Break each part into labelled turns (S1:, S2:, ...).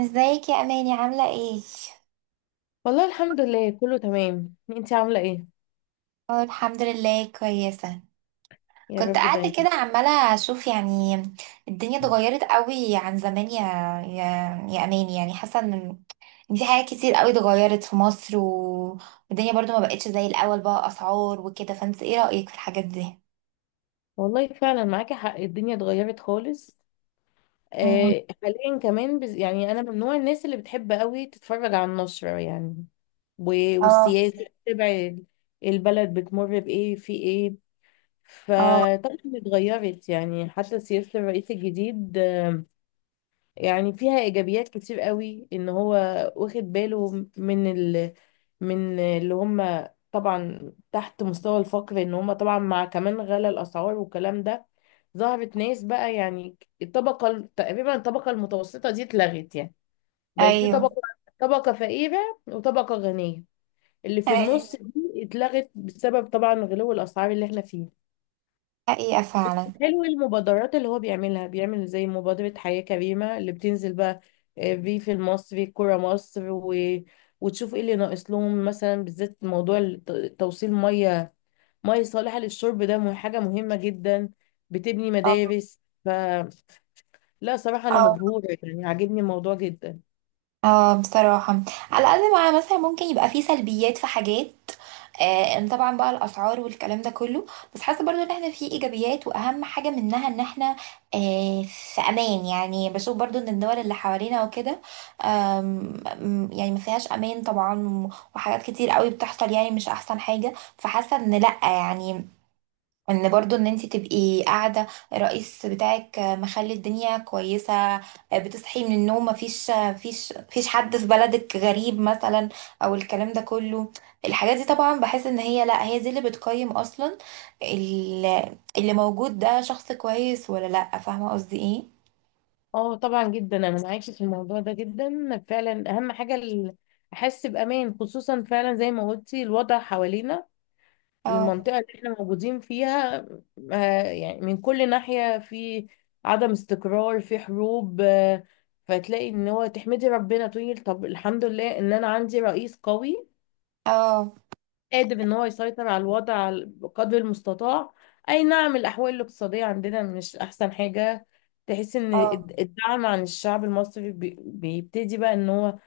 S1: ازيك يا اماني؟ عامله ايه؟
S2: والله الحمد لله، كله تمام. انتي عاملة ايه؟
S1: اه، الحمد لله كويسه.
S2: يا
S1: كنت
S2: رب
S1: قاعده
S2: دايما.
S1: كده عماله اشوف، يعني الدنيا اتغيرت قوي عن زمان، يا يا اماني. يعني حاسه إن في حاجات كتير قوي اتغيرت في مصر، والدنيا برضو ما بقتش زي الاول، بقى اسعار وكده. فانت ايه رايك في الحاجات دي؟
S2: والله فعلا معاكي حق، الدنيا اتغيرت خالص.
S1: مم.
S2: آه، حاليا كمان يعني انا من نوع الناس اللي بتحب قوي تتفرج على النشرة يعني و...
S1: اه،
S2: والسياسة، تتابع البلد بتمر بايه في ايه.
S1: اه.
S2: فطبعا اتغيرت، يعني حتى سياسة الرئيس الجديد يعني فيها ايجابيات كتير قوي، ان هو واخد باله من ال... من اللي هم طبعا تحت مستوى الفقر، ان هم طبعا مع كمان غلا الاسعار والكلام ده. ظهرت ناس بقى، يعني الطبقه تقريبا الطبقه المتوسطه دي اتلغت، يعني بقت في
S1: ايوه،
S2: طبقه، طبقه فقيره وطبقه غنيه. اللي في
S1: ايوه.
S2: النص دي اتلغت بسبب طبعا غلو الاسعار اللي احنا فيه.
S1: حقيقه، فعلا.
S2: حلو المبادرات اللي هو بيعملها، بيعمل زي مبادرة حياة كريمة اللي بتنزل بقى. آه، ريف المصري الكرة مصر وتشوف ايه اللي ناقص لهم، مثلا بالذات موضوع توصيل مية، مية صالحة للشرب، ده حاجة مهمة جدا. بتبني مدارس فلا، صراحة أنا
S1: اه،
S2: مبهورة يعني، عاجبني الموضوع جدا.
S1: اه، بصراحة. على قد ما مثلا ممكن يبقى فيه سلبيات في حاجات، إن طبعا بقى الأسعار والكلام ده كله، بس حاسة برضو ان احنا فيه ايجابيات، واهم حاجة منها ان احنا في امان. يعني بشوف برضو ان الدول اللي حوالينا وكده، آم، يعني ما فيهاش امان طبعا، وحاجات كتير قوي بتحصل، يعني مش احسن حاجة. فحاسة ان لأ، يعني ان برضو ان انت تبقي قاعده، الرئيس بتاعك مخلي الدنيا كويسه، بتصحي من النوم مفيش حد في بلدك غريب مثلا، او الكلام ده كله. الحاجات دي طبعا بحس ان هي، لا، هي دي اللي بتقيم اصلا اللي موجود ده شخص كويس ولا لا، فاهمه قصدي ايه؟
S2: اه طبعا جدا، أنا معاكي في الموضوع ده جدا فعلا، أهم حاجة أحس بأمان، خصوصا فعلا زي ما قلتي الوضع حوالينا،
S1: اه،
S2: المنطقة اللي احنا موجودين فيها، آه، يعني من كل ناحية في عدم استقرار، في حروب آه، فتلاقي ان هو تحمدي ربنا تقولي طب الحمد لله ان انا عندي رئيس قوي
S1: اه،
S2: قادر ان هو يسيطر على الوضع بقدر المستطاع. اي نعم، الاحوال الاقتصادية عندنا مش احسن حاجة. تحس ان
S1: اه،
S2: الدعم عن الشعب المصري بيبتدي بقى ان هو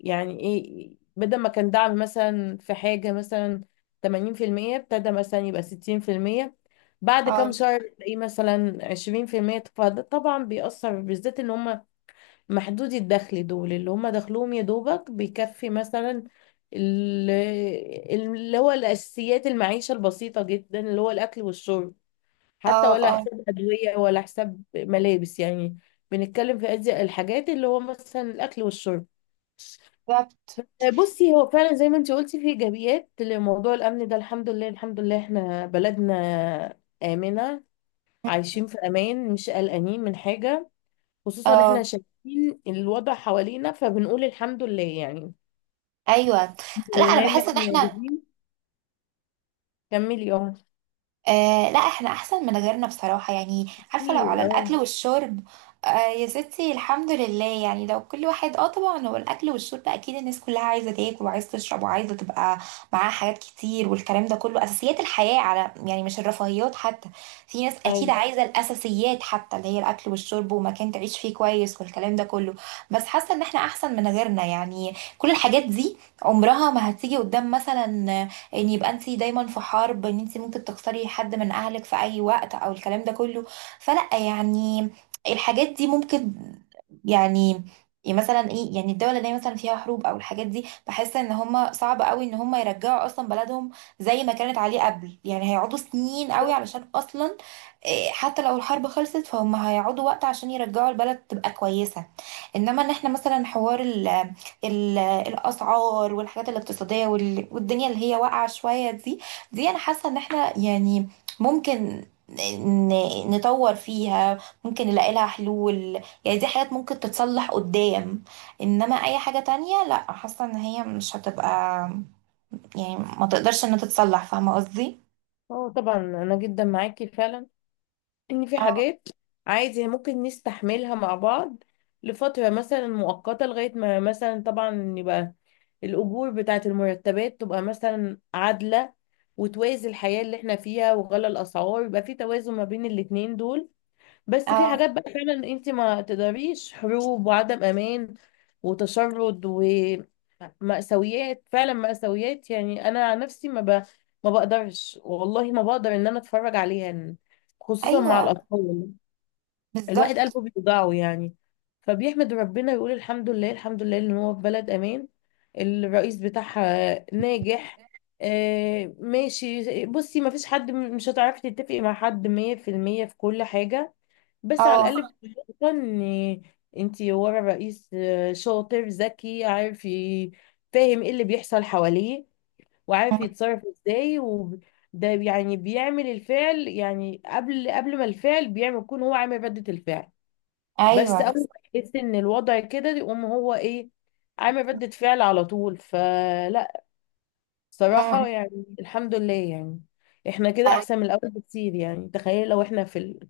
S2: يعني ايه، بدل ما كان دعم مثلا في حاجة مثلا 80%، ابتدى مثلا يبقى 60%، بعد كام
S1: اه،
S2: شهر تلاقيه مثلا 20%، فده طبعا بيأثر بالذات ان هم محدودي الدخل دول، اللي هم دخلهم يا دوبك بيكفي مثلا ال- اللي هو الأساسيات، المعيشة البسيطة جدا اللي هو الأكل والشرب، حتى
S1: اه،
S2: ولا
S1: اه،
S2: حساب أدوية ولا حساب ملابس يعني. بنتكلم في أدي الحاجات اللي هو مثلا الأكل والشرب.
S1: بالظبط،
S2: بصي، هو فعلا زي ما انت قلتي في ايجابيات لموضوع الامن ده. الحمد لله الحمد لله احنا بلدنا امنه، عايشين في امان، مش قلقانين من حاجه، خصوصا احنا
S1: اه،
S2: شايفين الوضع حوالينا، فبنقول الحمد لله يعني.
S1: ايوه.
S2: الحمد
S1: لا، انا
S2: لله ان
S1: بحس ان
S2: احنا
S1: احنا،
S2: موجودين. كملي. اه.
S1: لا، احنا احسن من غيرنا بصراحة يعني. عارفة، لو على
S2: كتير. اه.
S1: الاكل والشرب، يا ستي الحمد لله يعني. لو كل واحد، اه، طبعا هو الاكل والشرب، اكيد الناس كلها عايزة تاكل وعايزة تشرب وعايزة تبقى معاها حاجات كتير والكلام ده كله. اساسيات الحياة، على، يعني مش الرفاهيات حتى. في ناس اكيد
S2: ايوه،
S1: عايزة الاساسيات حتى، اللي هي الاكل والشرب ومكان تعيش فيه كويس والكلام ده كله. بس حاسة ان احنا احسن من غيرنا. يعني كل الحاجات دي عمرها ما هتيجي قدام مثلا ان يبقى انت دايما في حرب، ان انت ممكن تخسري حد من اهلك في اي وقت او الكلام ده كله. فلا يعني، الحاجات دي ممكن، يعني، يعني مثلا ايه، يعني الدولة اللي هي مثلا فيها حروب او الحاجات دي، بحس ان هم صعب قوي ان هم يرجعوا اصلا بلدهم زي ما كانت عليه قبل. يعني هيقعدوا سنين قوي
S2: بالظبط.
S1: علشان اصلا إيه، حتى لو الحرب خلصت فهم هيقعدوا وقت عشان يرجعوا البلد تبقى كويسة. انما ان احنا مثلا، حوار ال ال الاسعار والحاجات الاقتصادية، والدنيا اللي هي واقعة شوية دي، دي انا حاسة ان احنا يعني ممكن نطور فيها، ممكن نلاقي لها حلول. يعني دي حاجات ممكن تتصلح قدام، انما اي حاجة تانية لا، حاسة ان هي مش هتبقى، يعني ما تقدرش انها تتصلح. فاهمة قصدي؟
S2: اه طبعا، انا جدا معاكي فعلا، ان في
S1: اه،
S2: حاجات عادي ممكن نستحملها مع بعض لفترة مثلا مؤقتة، لغاية ما مثلا طبعا يبقى الأجور بتاعة المرتبات تبقى مثلا عادلة وتوازي الحياة اللي احنا فيها، وغلى الأسعار يبقى في توازن ما بين الاتنين دول. بس في
S1: اه،
S2: حاجات بقى فعلا انت ما تقدريش، حروب وعدم امان وتشرد ومأساويات، فعلا مأساويات، يعني انا عن نفسي ما بقدرش والله، ما بقدر ان انا اتفرج عليها، خصوصا
S1: ايوه،
S2: مع الاطفال. الواحد
S1: بالظبط،
S2: قلبه بيوجعه يعني، فبيحمد ربنا يقول الحمد لله الحمد لله ان هو في بلد امان، الرئيس بتاعها ناجح. آه ماشي، بصي، ما فيش حد مش هتعرفي تتفقي مع حد مية في المية في كل حاجة، بس على الاقل
S1: اه.
S2: بتبقى ان انتي ورا رئيس آه، شاطر ذكي، عارف فاهم ايه اللي بيحصل حواليه، وعارف
S1: مم.
S2: يتصرف ازاي. وده يعني بيعمل الفعل، يعني قبل ما الفعل بيعمل يكون هو عامل ردة الفعل. بس
S1: ايوه.
S2: اول ما يحس ان الوضع كده يقوم هو ايه، عامل ردة فعل على طول. فلا
S1: مم.
S2: صراحة يعني الحمد لله يعني، احنا كده
S1: أيوة،
S2: احسن من الاول بكتير يعني. تخيل لو احنا في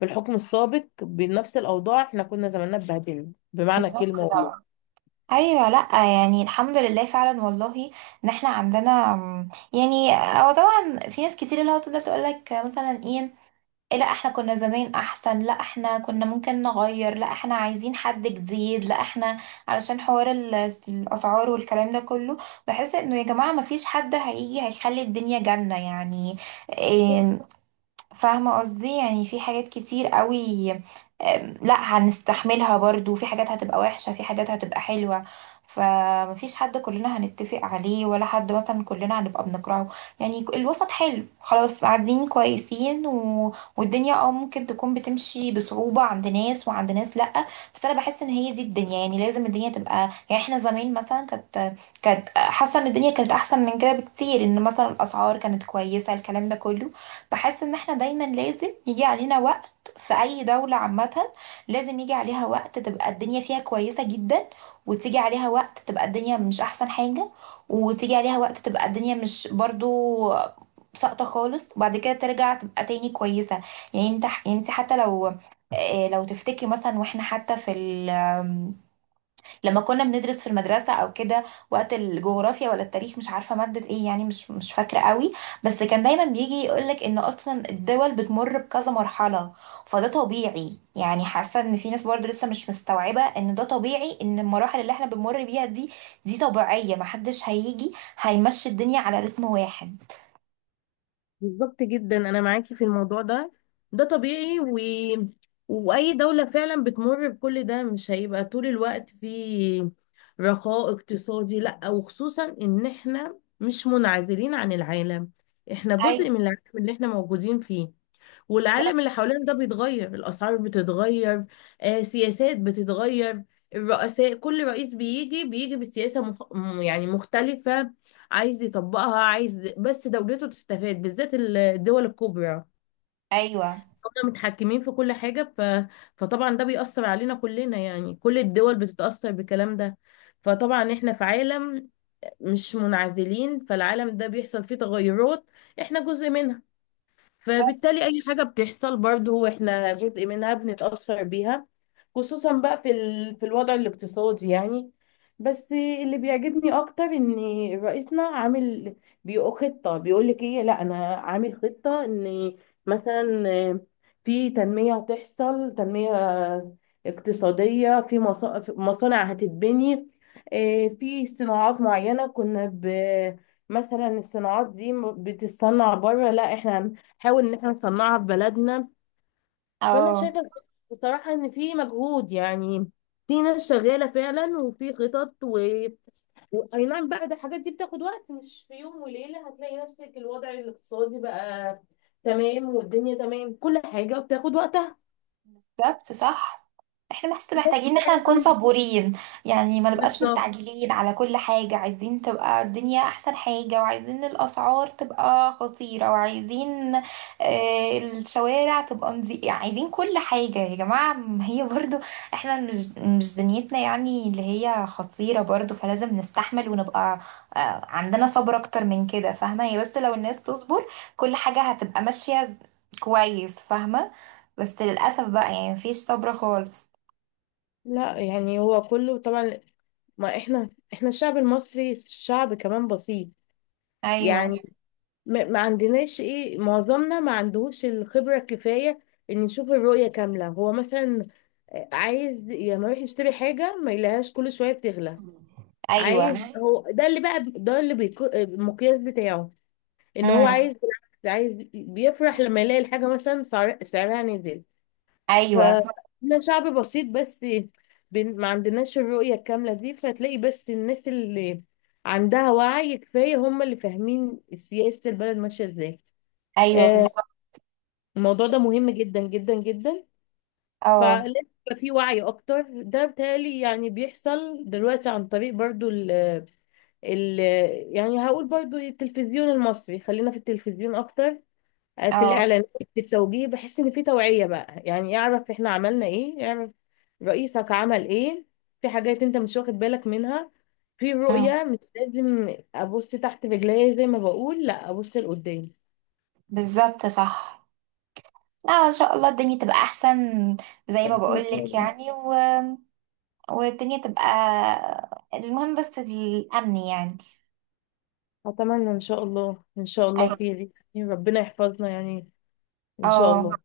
S2: في الحكم السابق بنفس الأوضاع، احنا كنا زماننا اتبهدلنا بمعنى
S1: بالظبط
S2: الكلمة والله.
S1: طبعا. ايوه، لا، يعني الحمد لله فعلا والله ان احنا عندنا، يعني هو طبعا في ناس كتير اللي هو تفضل تقول لك مثلا ايه، إيه، لا احنا كنا زمان احسن، لا احنا كنا ممكن نغير، لا احنا عايزين حد جديد، لا احنا، علشان حوار الاسعار والكلام ده كله. بحس انه يا جماعه ما فيش حد هيجي هيخلي الدنيا جنه يعني. إيه، فاهمة قصدي؟ يعني في حاجات كتير قوي، لا هنستحملها برضو. في حاجات هتبقى وحشة، في حاجات هتبقى حلوة. فمفيش حد كلنا هنتفق عليه، ولا حد مثلا كلنا هنبقى بنكرهه. يعني الوسط حلو، خلاص قاعدين كويسين، والدنيا اه ممكن تكون بتمشي بصعوبة عند ناس، وعند ناس لأ. بس انا بحس ان هي دي الدنيا. يعني لازم الدنيا تبقى، يعني احنا زمان مثلا كانت حاسة ان الدنيا كانت احسن من كده بكتير، ان مثلا الاسعار كانت كويسة الكلام ده كله. بحس ان احنا دايما لازم يجي علينا وقت في اي دولة عامة، لازم يجي عليها وقت تبقى الدنيا فيها كويسة جدا، وتيجي عليها وقت تبقى الدنيا مش احسن حاجة، وتيجي عليها وقت تبقى الدنيا مش برضو ساقطة خالص، وبعد كده ترجع تبقى تاني كويسة. يعني انت، يعني انت حتى لو، لو تفتكري مثلا واحنا حتى في، لما كنا بندرس في المدرسة او كده، وقت الجغرافيا ولا التاريخ، مش عارفة مادة ايه، يعني مش فاكرة قوي. بس كان دايما بيجي يقولك ان اصلا الدول بتمر بكذا مرحلة، فده طبيعي. يعني حاسة ان في ناس برضه لسه مش مستوعبة ان ده طبيعي، ان المراحل اللي احنا بنمر بيها دي، دي طبيعية. محدش هيجي هيمشي الدنيا على رتم واحد.
S2: بالظبط جدا أنا معاكي في الموضوع ده، ده طبيعي وأي دولة فعلا بتمر بكل ده، مش هيبقى طول الوقت في رخاء اقتصادي، لأ، وخصوصا إن احنا مش منعزلين عن العالم، احنا جزء
S1: ايوه،
S2: من العالم اللي احنا موجودين فيه. والعالم اللي حوالينا ده بيتغير، الأسعار بتتغير، آه، سياسات بتتغير، الرؤساء كل رئيس بيجي، بيجي بسياسة يعني مختلفة، عايز يطبقها، عايز بس دولته تستفاد، بالذات الدول الكبرى
S1: ايوه،
S2: هم متحكمين في كل حاجة فطبعا ده بيأثر علينا كلنا يعني، كل الدول بتتأثر بالكلام ده. فطبعا احنا في عالم، مش منعزلين، فالعالم ده بيحصل فيه تغيرات، احنا جزء منها، فبالتالي اي حاجه بتحصل برضو احنا جزء منها، بنتاثر بيها، خصوصا بقى في الوضع الاقتصادي يعني. بس اللي بيعجبني اكتر ان رئيسنا عامل، بيقول خطه، بيقول لك ايه، لا انا عامل خطه ان مثلا في تنميه هتحصل، تنميه اقتصاديه، في في مصانع هتتبني، إيه، في صناعات معينه مثلا الصناعات دي بتتصنع بره، لا احنا نحاول ان احنا نصنعها في بلدنا. فانا
S1: اه،
S2: شايفه بصراحه ان في مجهود يعني، في ناس شغاله فعلا وفي خطط اي نعم بقى، ده الحاجات دي بتاخد وقت، مش في يوم وليله هتلاقي نفسك الوضع الاقتصادي بقى تمام والدنيا تمام، كل حاجه بتاخد وقتها.
S1: بالظبط صح. احنا بس
S2: بس،
S1: محتاجين ان احنا نكون
S2: فعلاً،
S1: صبورين، يعني ما نبقاش
S2: بالظبط.
S1: مستعجلين على كل حاجة، عايزين تبقى الدنيا احسن حاجة، وعايزين الاسعار تبقى خطيرة، وعايزين، الشوارع تبقى نظيفة، يعني عايزين كل حاجة. يا جماعة، ما هي برضو احنا مش دنيتنا يعني اللي هي خطيرة برضو، فلازم نستحمل ونبقى، عندنا صبر اكتر من كده. فاهمة، هي بس لو الناس تصبر كل حاجة هتبقى ماشية كويس، فاهمة. بس للأسف بقى يعني مفيش صبر خالص.
S2: لا يعني هو كله طبعا، ما احنا الشعب المصري شعب كمان بسيط
S1: أيوة،
S2: يعني، ما عندناش ايه، معظمنا ما عندهوش الخبرة الكفاية ان يشوف الرؤية كاملة. هو مثلا آه، عايز لما يروح يشتري حاجة ما يلاقيهاش كل شوية بتغلى، عايز
S1: أيوة،
S2: هو، ده اللي بقى ده اللي بيكو آه، المقياس بتاعه ان هو عايز.
S1: امم،
S2: بالعكس، عايز بيفرح لما يلاقي الحاجة مثلا سعرها نزل.
S1: أيوة،
S2: فاحنا شعب بسيط، بس ما عندناش الرؤية الكاملة دي، فتلاقي بس الناس اللي عندها وعي كفاية هم اللي فاهمين سياسة البلد ماشية ازاي.
S1: أيوة،
S2: آه،
S1: بالظبط،
S2: الموضوع ده مهم جدا جدا جدا،
S1: اه،
S2: فلازم يبقى في وعي اكتر. ده بتهيألي يعني بيحصل دلوقتي عن طريق برضو ال يعني هقول برضو التلفزيون المصري، خلينا في التلفزيون اكتر. آه، في
S1: اه،
S2: الاعلانات في التوجيه، بحس ان في توعية بقى يعني، اعرف احنا عملنا ايه، اعرف رئيسك عمل ايه، في حاجات انت مش واخد بالك منها، في
S1: امم،
S2: رؤية، مش لازم ابص تحت رجليا زي ما بقول، لا ابص
S1: بالظبط صح. لا، إن شاء الله الدنيا تبقى أحسن زي ما بقولك،
S2: لقدام.
S1: يعني والدنيا تبقى. المهم بس الأمن يعني.
S2: أتمنى إن شاء الله، إن شاء الله
S1: أيوة،
S2: خير يعني، ربنا يحفظنا يعني. إن شاء
S1: اه،
S2: الله.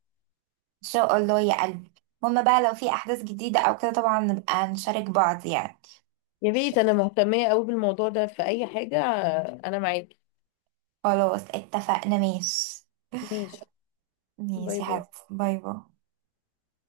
S1: إن شاء الله يا قلبي. المهم بقى لو في أحداث جديدة أو كده طبعا نبقى نشارك بعض يعني.
S2: يا ريت، أنا مهتمية أوي بالموضوع ده، في أي حاجة أنا معاكي.
S1: خلاص، اتفقنا، ماشي.
S2: ماشي. باي
S1: ماشي يا
S2: باي.
S1: حبيبتي، باي باي.